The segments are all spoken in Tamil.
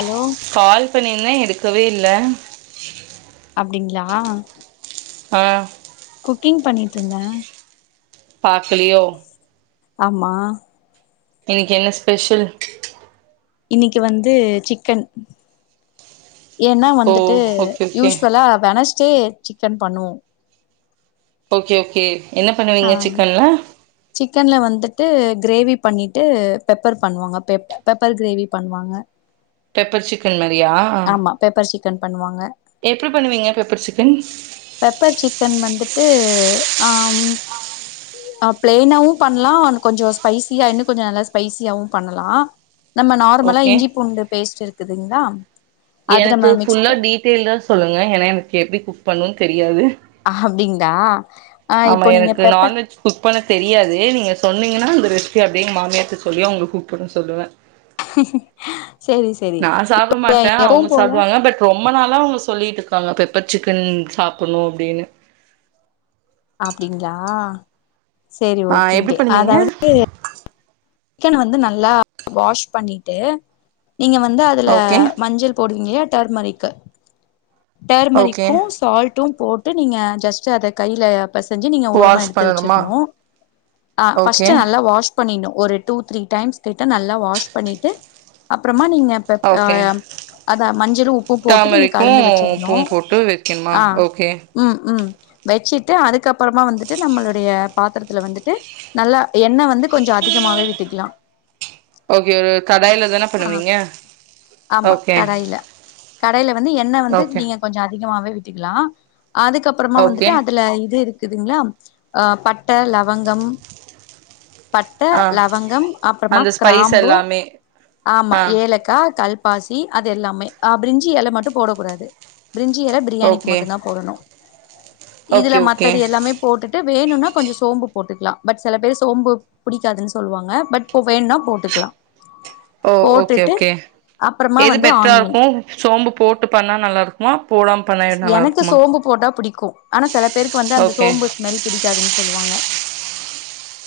ஹலோ கால் பண்ணிருந்த எடுக்கவே இல்ல அப்டிங்ளா அ குக்கிங் பண்ணிட்ருந்த பாக்கலையோ ஆமா இன்னைக்கு என்ன ஸ்பெஷல் இன்னைக்கு வந்து சிக்கன் ஏன்னா ஓ வந்துட்டு ஓகே ஓகே யூஸ்வலா வெனஸ்டே சிக்கன் பண்ணுவோ ஓகே ஓகே என்ன ஆ பண்ணுவீங்க சிக்கன்ல சிக்கன்ல வந்துட்டு கிரேவி பண்ணிட்டு பெப்பர் பண்வாங்க பெப் பெப்பர் கிரேவி பண்வாங்க பெப்பர் சிக்கன் மாரியா பெப்பர் சிக்கன் பண்ணுவாங்க எப்டி பண்ணுவீங்க பெப்பர் சிக்கன் பெப்பர் சிக்கன் வந்துட்டு டு ஆம் ஆ பிளைனாவு பண்லா னு கொஞ்ச ஸ்பைசியா இன்னு கொஞ்ச நல்லா ஸ்பைசியாவு பண்ணலா நம்ம நார்மலா ஓகே இஞ்சி பூண்டு பேஸ்ட் இருக்குதுங்ளா எனக்கு ஃபுல்லா டீடெயில்டா சொல்லுங்க ஏனா எனக்கு எப்டி குக் பண்ணு தெரியாது அப்டிங்களா ஆ ஆமா இப்போ நீங்க எனக்கு பெப்பர் நான்வெஜ் குக் பண்ண தெரியாது நீங்க சொன்னிங்கனா அந்த ரெசிபி அப்டியே எங்க மாமியார்ட சொல்லி அவங்கள குக் பண்ண சொல்லுவ சரி சரி நா சாப்ட இப்ப மாட்டே அவங்க சாப்டுவாங்க பட் ரொம் ப நாளா அவங்க சொல்லிட்டு இருக்காங்க பெப்பர் சிக்கன் சாப்டணு அப்டினு அப்டிங்களா செரி ஆ ஓகே எப்டி ஓகே பண்ணுவீங்க அதாவது சிக்கன் வந்து நல்லா வாஷ் பண்ணிட்டு நீங்க வந்து அதுல ஓகே மஞ்சள் போடுவீங்க டர்மரிக்கு ஓகே டர்மரிக்கும் சால்ட்டும் போட்டு நீங்க ஜஸ்ட்டு அத கையில இப்ப செஞ்சி நீங்க ஓரமா வாஷ் எடுத்து பண்ணணுமா வச்சிரனு ஆ ஓகே ஃபர்ஸ்டு நல்லா வாஷ் பண்ணிட்ணு ஒரு டூ த்ரீ டைம்ஸ் கிட்ட நல்லா வாஷ் பண்ணிட்டு அப்றோ அம்மா நீங்க அப் அத் ஓகே ஆயா அத மஞ்சளு உப்பும் போட்டு நீங்க டர்மரிக்கு கலந்து வச் உப்பும் போட்டு வைக்கணுமா அ ஓகே ம் ம் வெச்சு ட்டு அதுக்கப்பறமா வந்துட்டு நம்மளுடைய பாத்தரத்துல வந்துட்டு நல்லா எண்ணெ வந்து கொஞ்சோ அதிகமாவே விட்டுக் கிலா ஓகே ஒரு கடாயில தான பண்ணுவீங்க ஆமா ஓகே கடாய்ல கடாய்ல வந்து எண்ணெ வந்து ஓகே நீங்க கொஞ் சோ அதிகமாவே விட்டுக்கலா அதுக்கப்புறமா ஓகே வந்துட்டு அதுல இது இருக் குதுங்களா ஆ பட்ட லவங்கம் பட்ட ஆ லவங்கம் அப்பறமா அந்த ஸ்பைஸ் கிராம்பு எல்லாமே ஆமா ஆ ஏலக்கா கல் பாசி அது எல்லாமே பிரிஞ்சி எல மட்டும் போட கூடாது பிரிஞ்சி எல பிரியாணிக்கு ஓகே மட்டும் தான் போடணும் இதுல ஓகே ஓகே மத்தது எல்லாமே போட்டுட்டு வேணும்னா கொஞ்சோ சோம்பு போட்டுக்கலாம் பட் சில பேர் சோம்பு பிடிக்காதுனு சொல்லுவாங்க பட் இப் வேணுனா போட்டுக்கலாம் ஓ ஓகே ஓகே அப்புறமா எது வந்து பெட்ரா ஆனியன் இருக்கும் சோம்பு போட்டு பண்ணா நல்லா இருக்குமா போடாம பண்ணா நல்லா எனக்கு இருக்குமா சோம்பு போட்டா புடிக்கும் ஆனா சில பேருக்கு வந்து அந்த ஓகே சோம்பு ஸ்மெல் பிடிக்காதுன்னு சொல்லுவாங்க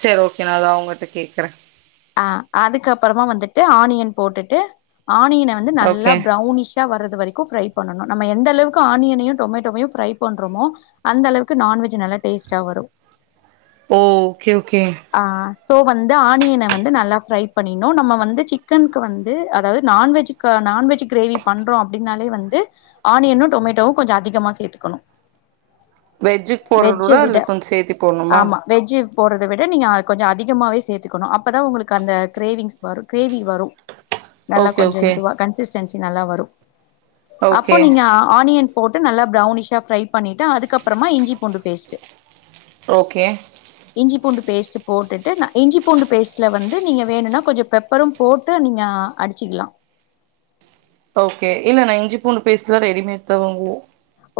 சேர் ஓகே நா அத அவுங்கட்ட கேக்கற அ அதுக்கப்பறமா வந்துட்டு ஆனியன் போட்டுட்டு ஆனியன வந்து நல்லா ஓகே பிரௌநிஷா வர்றது வரைக்கும் ப்ரை பண்ணனும் நம்ம எந்த அளவுக்கு ஆனியனையும் டொமேட்டோவையும் ப்ரை பண்றோமோ அந்த அளவுக்கு நான்வெஜ் நல்லா டேஸ்ட்டா வரும் ஓ ஓகே ஓகே ஆ சோ வந்து ஆனியன வந்து நல்லா ப்ரை பண்ணினும் நம்ம வந்து சிக்கன்க்கு வந்து அதாவது நான்வெஜ் க நான்வெஜ் கிரேவி பண்றோ ஓ அப்டின்னாலே வந்து ஆனியனும் டொமேட்டோ கொஞ்சோ அதிகமா சேர்த்துக்கணும் வெஜ்ஜுக்கு போடுறதோட வெஜ்ஜை விட அதுல கொஞ்சோ சேத்தி போடணுமா ஆமா வெஜ் போறத விட நீங்க கொஞ்சோ அதிகமாகவே சேர்த்துக்கணும் அப்போ அப்பதா உங்களுக்கு அந்த கிரேவிங்ஸ் வரும் கிரேவி வரும் நல்லா ஓகே கொஞ்சம் ஓகே இதுவா கன்சிஸ்டன்சி நல்லா வரும் அப்போ ஓகே நீங்க ஆனியன் போட்டு நல்லா பிரௌனிஷா ஃப்ரை பண்ணிட்டு அதுக்கப்புறமா இஞ்சி பூண்டு பேஸ்ட் ஓகே இஞ்சி பூண்டு பேஸ்ட் போட்டுட்டு நா இஞ்சி பூண்டு பேஸ்ட் ல வந்து நீங்க வேணுனா கொஞ்சோ பெப்பரும் போட்டு நீங்க அடிச்சிக்கலாம் ஓகே இல்ல நான் இஞ்சி பூண்டு பேஸ்ட்லா ரெடிமேட் தான் வாங்குவோ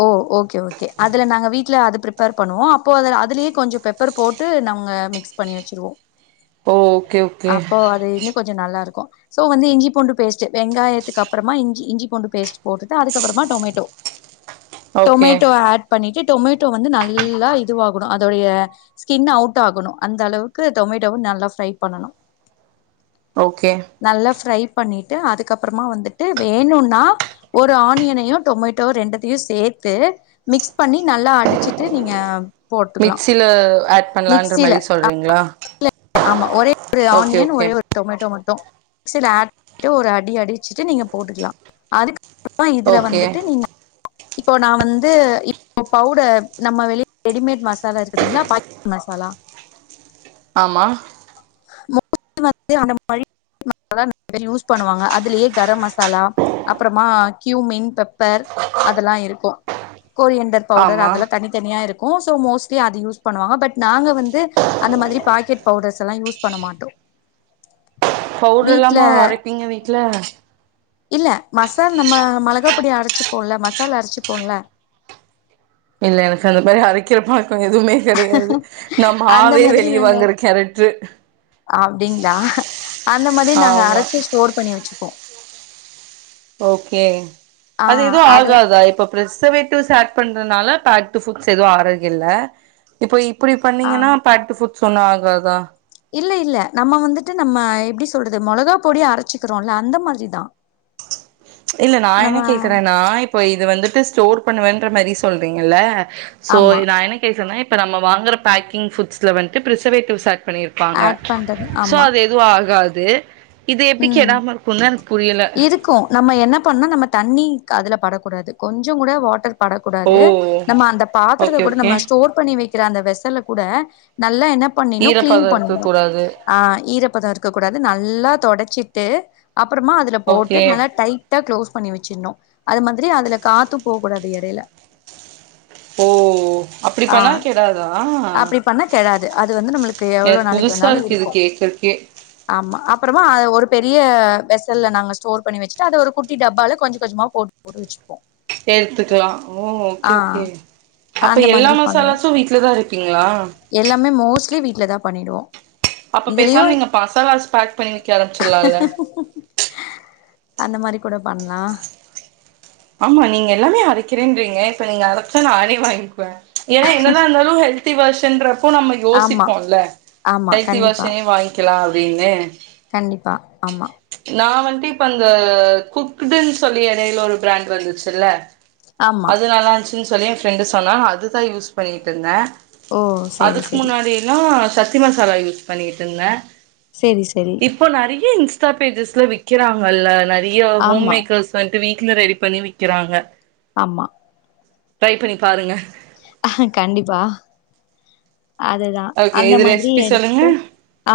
ஓ ஓகே ஓகே அதுல நாங்க வீட்ல அது பிரிப்பேர் பண்ணுவோம் அப்போ அதுல அதுலயே கொஞ்சோ பெப்பர் போட்டு நாங்க அ மிக்ஸ் பண்ணி வச்சிருவோம் ஓ ஓகே ஓகே அப்போ அது இன்னு கொஞ்சோ நல்லா இருக்கும் சோ வந்து இஞ்சிப்பூண்டு பேஸ்ட் வெங்காயத்துக்கு அப்பறமா இஞ்சி இஞ்சி பூண்டு பேஸ்ட் போட்டுட்டு அதுக்கப்புறமா டொமேட்டோ ஓகே டொமேட்டோ ஆட் பண்ணிட்டு டொமேட்டோ வந்து நல்லா இதுவாகணும் அதோடைய ஸ்கின் அவுட் ஆகணும் அந்த அளவுக்கு டொமேட்டோவ ந நல்லா ஃப்ரை பண்ணணும் ஓகே நல்ல ஃப்ரை பண்ணிட்டு அதுக்கப்புறமா வந்துட்டு வேணும்னா ஒரு ஆனியனையும் டொமேட்டோ ரெண்டு த்தையும் சேர்த்து மிக்ஸ் பண்ணி நல்லா அடிச்சுட்டு நீங்க போட்டுக்கலாம். மிக்ஸில ஆட் பண்ணலாம்ன்ற மிக்சில மாரி சொல்றீங்களா ஆமா ஒரே ஒரு ஓகே ஆனியன் ஓகே ஒரே ஒரு டொமேட்டோ மட் டும் மிக்ஸில ஆட் பண்ட்டு ஒரு அடி அடிச்சுட்டு நீங்க போட்டுக்கலாம் அதுக் [unintelligible] இதுல ஓகே வந்துட்டு நீங்க இப்போ நான் வந்து பவுடர் நம்ம வெளிய ரெடிமேட் மசாலா இருக்குதுங்களா ப மசாலா ஆமா வந்து அந்த [unintelligible] மசாலா நிறைய பே யூஸ் பண்ணுவாங்க அதுலயே கரம் மசாலா அப்புறமா கீயூமீின் பெப்பர் அதெல்லா இருக்கு கோரியண்டர் பவுடர் ஆமா அதெல்லா தனித்தனியா இருக்கு [unintelligible] மோஸ்ட்லி அது யூஸ் பண்ணுவாங்க பட் நாங்க வந்து அந்த மாதிரி பாக்கெட் பவுடர்ஸ் எல்லாம் யூஸ் பண்ண மாட்டோ பவுடர் இல்லாம அரைப்பீங்க வீட்ல இல்ல மசால் நம்ம மிளகா பொடிய அரைச்சு போம்ல மசாலா அரைச்சு போம்ல இல்ல எனக்கு அந்த மாதிரி அரைக்கிற பழக்கம் எதுவுமே கடையாது நான் மாவே வெளியே வாங்குற கேரக்ட்ரூ அப்படிங்களா அந்த மாதிரி நாங்க ஆமா அரைச்சு ஸ்டோர் பண்ணி வச்சுப்போ ஓகே அது எதுவும் ஆகாதா இப்ப பிரஸ் [unintelligible] பண்றதுன எதுவும் ஆரோக்ய இல்ல இப்ப இப்படி ஆ பண்ணீங்கன்னா பேட்டு் ஃபுட்ஸ் ஒண்ணும் ஆகாதா இல்ல இல்ல நம்ம வந்துட்டு நம்ம எப்படி சொல்றது மொளகா பொடிய அரைச்சுிக்கிறோ இல்ல அந்த மாதிரிதா இல்ல நான் என்ன நம்ம கேக்குறேன்னா இப்ப இது வந்துட்டு ஸ்டோர் பண்ணுவேன்ற மாரி சொல்றீங்கல்ல சோ ஆமா நான் என்ன கேக்கறேன்ன இப்ப நம்ம வாங்குற பேக்கிங் புட்ஸ்ல வந்துட்டு பிரிசர்வேட்டிவ் சக் பண்ணிருப்பாங்க ஆட் பண்றது சோ ஆமா அது எதுவு ஆகாது இது எப்டி ம் கெடாம இருக்குன்னு எனக்கு புரியல இருக்கும் நம்ம என்ன பண்ணா நம்ம தண்ணி அதுல படக்கூடாது கொஞ்சம் கூட வாட்டர் ஓ படக்கூடாது நம்ம அந்த பாத்திரத்த ஓகே கூட ஓகே நம்ம ஸ்டோர் பண்ணி வைக்க அந்த வெசல்ல கூட நல்லா என்ன பண்ணிணும் கிளீன் ஈரப்பதோ இருக்க பண்ணிணும் கூடாது ஆ ஈரப்பதம் இருக்கக்க கூடாது நல்லா தொடச்சிட்டு அப்புறமா அதுல போட்டு ஓகே நல்லா டைட்டா க்ளோஸ் பண்ணி வச்சிந்னோம் அது மாதிரி அதுல காத்து போ கூடாது எடையில ஓ அப்படி ஆ பண்ணா கெடாதா அப்டி பண்ணா கெடாது அது வந்து நம்மளுக்கு எவ்ளோ என் நாளைக்கு புதுசு சா வேணாலு இருக்குது இருக்கு கேக்கு இருக்குே ஆமா அப்புறமா ஒரு பெரிய பெரிய வெசல்ல நாங்க ஸ்டோர் பண்ணி வச்சுட்டு அதை ஒரு குட்டி டப்பால கொஞ்சம் கொஞ்சமா போட்டு போட்டு வச்சு எத்துக்கலா ம் ஓ ஓகே ஆ ஓகே அப்ப அந்த எல்லா மாதிரி பண்ணுவோ மசாலாஸும் வீட்லதான் அரப்பீங்களா வீட்ல தான் பண்ணிடுவோ அப்ப இதுலயு பேசாம நீங்க மசாலாஸ் பேக் பண்ணி விக்க ஆரம்பச்சிடலாம்ல அந்த மாதிரி கூட பண்லா ஆமா நீங்க எல்லாமே அரைக்கிறேன்றீங்க இப்ப நீங்க அரைச்சா நானே வாங்கிக்குவே ஏன்னா என்னதான் இருந்தாலும் ஹெல்தி வர்ஷன்ற இப்போ நம்ம ஆமா யோசிப்போம்ல்ல ஆமா ஹெல்த்தி கண்டிப்பா வர்சனே வாங்கிக்கலா அப்படின்னு கண்டிப்பா ஆமா நா வந்துட்டு இப்ப அந்த குக்டன்னு சொல்லி இடையில ஒரு பிராண்ட் வந்துச்சுல்ல ஆமா அது நல்லாச்சுன்னு சொல்லி என் ஃப்ரெண்டு சொன்னால் அதுதான் யூஸ் பண்ணிட்டு இருந்தே ஓ செரி அதுக்கு செரி முன்னாடி எல்லா சத்தி மசாலா யூஸ் பண்ணிட்டு இருந்த செரி செரி இப்போ நறைய இன்ஸ் டா பேஜஸ்ல விக்கிறாங்கல்ல நறைய ஹோம் ஆமா மேக்கர்ஸ் வந்துட்டு வீட்ல ரெடி பண்ணி விக்கிறாங்க ஆமா ட்ரை பண்ணி பாருங்க அ கண்டிப்பா அதுதான் ஓகே அந்த இது மாதிரி ரெசிபி சொல்லுங்க எடுத்து ஆ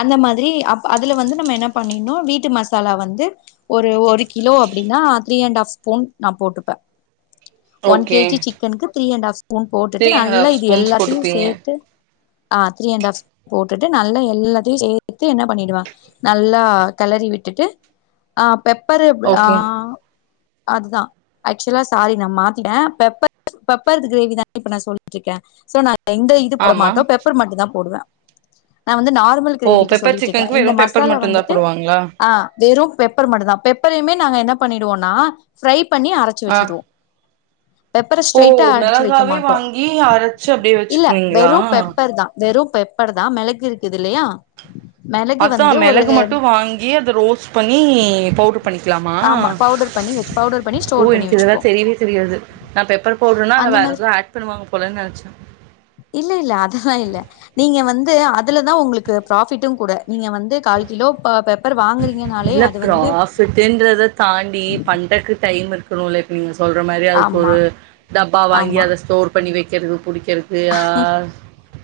அந்த மாதிரி அ அதுல வந்து நம்ம என்ன பண்ணன்னு வீட்டு மசாலா வந்து ஒரு ஒரு கிலோ அப்டினா த்ரீ அண்ட் ப் ஸ்பூன் போட்டுப்ப ஒன் ஓகே கேஜி சிக்கனுக்கு த்ரீ அண்ட் ஹாப் ஸ்பூன் போட்டுட்டு த்ரீ அண்ட் நல்லா ஹாஃப் இது ஸ்பூன்ஸ் எல்லாத்தையு போட்டுப்பீங்க சேத் அ த்ரீ அண்ட்ஹப் ஸ்பூ போட்டுட்டு நல்லா எல்லாத்தையு சேத்து என்ன பண்ணிடுவான் நல்லா கிளறி விட்டுட்டு அ பெப்பரு எ ஆ ஓகே அதுதா ஆக்சுவலா சாரி நா மாத்திட்ட பெப்பர் பெப்பர் கிரேவிதானே இப்ப நா சொல்லிட்டு இருக்கேன் சோ நா எந்த இது போட ஆமா மாட்டோம் பெப்பர் மட்டுந்தா போடுவ வந்து நார்மல் ஓ கிரேவிக்கு பெப்பர் சொல்லிட்டு இருக்கே சிக்கனுக்கு இந்த வெறும் பெப்பர் மசாலா மட்டுந்தா வந்துட்டு போடுவாங்களா அ வெறும் பெப்பர் மட்டுந்தா பெப்பரையுமே நாங்க என்ன பண்ணி டுவோனா ஃப்ரை பண்ணி அரச்சு ஆ வச்சடுவோ பெப்பர ஓ ஸ்ட்ரரைட்டா அடிச்சு வக்க மெளகாவே மாட்டோ வாங்கி அரச்சு அப்டியே இல்ல வச்சுக்குவீங்களா வெறு பெப்பர் தா வெறு பெப்பர் தா மிளகு இருக்குது இல்லையா மெளகு அதா வந்து ஒரு மிளகு மட்டு வாங்கி அத ரோஸ்ட் பண்ணி பவுடர் பண்ணிக்க ஆமா பவுடர் பண்ணி வச்சு பவுடர் பண்ணி ஓ ஸ்டோர் பண்ணி எனக்கு இதெல்ல வச்சுப்போ தெரியவே தெரியாது ஓ எனக்கு இதுலா தெரியவே தெரியாது நா பெப்பர் போடுறேன்னா அந்த அ மாதிரி வேற ஏதோ ஆட் பண்ணுவாங்க போலன்னு நெனச்சே இல்ல இல்ல அததுதா இல்ல நீங்க வந்து அதுலதா உங்களுக்கு ப்ராபிட்டு கூட நீங்க வந்து ஆல் கிலோ ப பெப் இல்ல ப்ராஃபிட்டுன்றத தாண்டி பண்றதுக்கு டைம் இருக்கணும்ல இப்ப நீங்க சொல்ற மாரி அதுக்கு ஆமா ஒரு டப்பா வாங்கி ஆமா அத ஸ்டோர் பண்ணி வெக்கிறது புடி க்கெற்து ஆ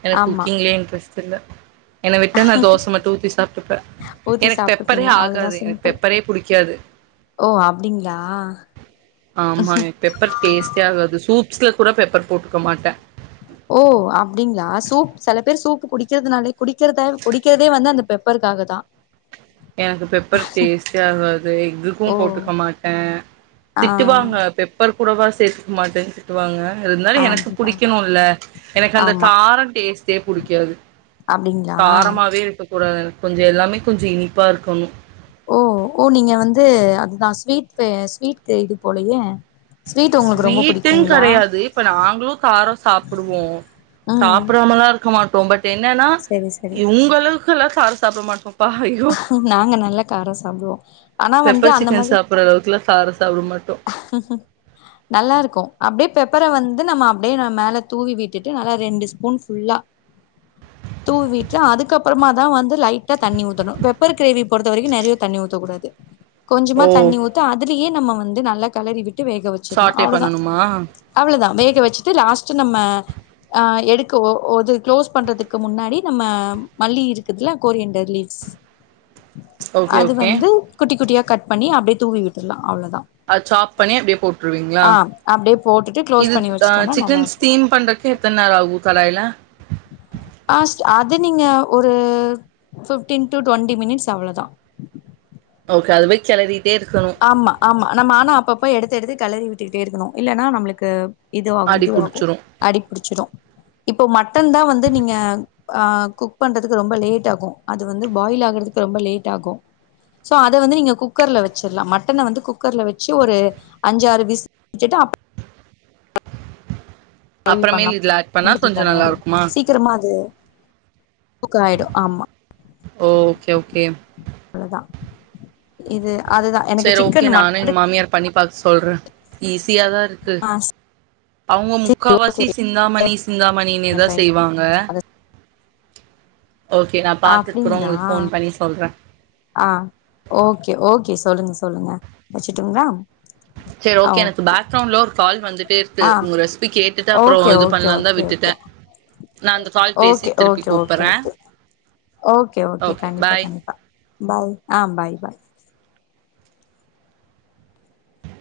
எனக்கு ஆமா குக்கிங்லயே இன்ட்ரெஸ்ட்டில்ல என்ன விட்டா நா தோச மட்டு ஊத்தி சாப்ட்டுப்ப ஊத்தி எனக் பெப்பரே சாப்ட்டுப்பீங்க அவ்ளோதா ஆகாது எனக் சிம்பிள் பெப்பரே புடிக்காது ஓ அப்டிங்களா ஆமா எனக் பெப்பர் டேஸ்ட்டே ஆகாது சூப்ஸ்ல கூட பெப்பர் போட்டுக்க மாட்ட ஓ குடிக்கெற்துனாலே குடிக்கெற்த குடிக்கெற்தே வந்து அந்த பெப்பருக்காக தா எனக்கு பெப்பர் டேஸ்ட்டே ஆகாது எக்குக்கும் ஓ போட்டுக்க மாட்ட ஆ திட்டுவாங்க பெப்பர் கூடவா சேத்துக்க மாட்டன் திட்டுவாங்க இருந்தாலு எனக்கு அதுதா புடிக்கணுல்ல எனக்கு அந்த காரொ டேஸ்ட்டே புடிக்காது அப்டிங்ளா காரமாவே இருக்க கூடாது எனக் கொஞ்சொ எல்லாமே கொஞ்சொ இனிப்பா இருக்கணு ஓ ஓ நீங்க வந்து அதுதா ஸ்வீட்டு ஸ்வீட்டு இது போலயே ஸ்வீட் உங்களுக்கு ரொம்ப ஸ்வீட்டுன் புடிக்குங்களா கடையாது இப்ப நாங்களு காரொ சாப்டுவோ ம் சாப்டாமல்லா இருக்க மாட்டோ பட் என்னன்னா சரி சரி இ உங்களவுக்குல்லா காரொ சாப்ட மாட்டோ நாங்க நல்ல காரொ சாப்டுவோ ஆனா வந்து பெப்பர் அந்த சிக்கன் மாரி சாப்புர்ற அளவுக்குலா காரொ சாப்ட மாட்டோ நல்லா இருக்கு அ ப்டே பெப்பர வந்து நம்ம அப்டே நா மேல தூவி விட்டுட்டு நல்லா ரெண்டு ஸ்பூன் ஃபுல்லா தூவிட்ல அதுக்கப்பறமாதா வந்து லைட்டா தண்ணி ஊத்தணு பெப்பர் க்ரேவி பொறுத்த வரைக்கு நறையா தண்ணி ஊத்தக்கூடாது கொஞ்சமா ஓ தண்ணி ஊத்து அதுலயே நம்ம வந்து நல்லா கலறி விட் டு வேக வெச்சிர்ணு சாட்டே அவ்வளோதா பண்ணணுமா அவ்ளோதா வேக வச்சுட்டு லாஸ்ட்டு நம்ம ஆ எடுத் க ஒ ஓது க்ளோஸ் பண்றதுக்கு முன்னாடி நம்ம மல்லி இருக்குதுல்ல கோரியான்டர் லீவ்ஸ் ஓகே அது ஓகே வந்து குட்டிக் குட்டியா கட் பண்ணி அப்டியே தூவி விட்ருலா அவ்ளோதா அ சாப் பண்ணி அப்டியே போட்ருவீங்களா ஆ அப்டியே போட்டுட்டு க்ளோஸ் இது பண்ணி ஆ வச்சுட்டோனா சிக்கன் நல்லாருக்கு ஸ்டீம் பண்றக்கு எத்தன் நேராகு கடாய்ல அ ஸ் அது நீங்க ஒரூ ஃபிஃப்டீன் டு டுவெண்ட்டி மினிட்ஸ் அவ்ளோதா ஓகே அதுவே கெளரி ஆமா ஆமா நம்ம ஆனா அப்பப்ப எடுத்து எடுத்து கெளரி விட்டுக்கிட்டே இருக்கணு இல்லன்னா நம்ளுக்கு இதுவாகு அடி இதுவாகு புடிச்சிரு அடிப்புடிச்சிரு இப்போ ம மட்டன் தா வந்து நீங்க அ குக் பண்றதுக்கு ரொம்ப லேட் ஆகோ அது வந்து பாயில் ஆகறதுக்கு ரொம்ப லேட் ஆ கோ சோ அத வந்து நீங்க குக்கர்ல வச் சுலா மட்டன வந்து குக்கர்ல வெச்சு ஒரு அஞ்சாறு விசு வெச்சுட்டு அப் [inaudible] அப்பறமேலு இதுல ஆட் பண்ணா கொஞ்சோ நல்லா கெடையாது இருக்குமா சீக்கிரமா அது குக் ஆயிடோ ஆமா ஓகே ஓகே அவ்ளதா இது அதுதா எனக்கு சரி ஓகே சிக்கன் நானும் எங்க மட்டு மாமியார் பண்ணி பாக்க சொல்ற ஈஸியாதா இருக்கு ஆ சரி அவுங்க ஓகே முக்காவாசி சிந்தாமணி சிந்தாமணினேதா ட்ரை செய்வாங்க ஓகே நா பாத்துக்குறோம் அப்டிங்களா உங்குளுக் ஃபோன் பண்ணி சொல்ற ஆ ஓகே ஓகே சொல்லுங்க சொல்லுங்க வச்சுட்டுங்களா சரி ஓகே எனக்கு பேக்ரவுண்ட்ல ஒரு கால் வந்துட் டேஸ்டு ஆ உங்க ரெசிபி கேட்டுட்டு அப்புறோ ஓகே இது ஓகே பண்லாந்தா ஓகே விட்டுட்ட ஓகே நா அந்த கால் பேசி ஓகே திருப்பி ஓகே கூப்பற ஓகே ஓகே ஓகே ஓகே கண்டிப்பா கண்டிப்பா பாவ் ஆ பாய் பாய்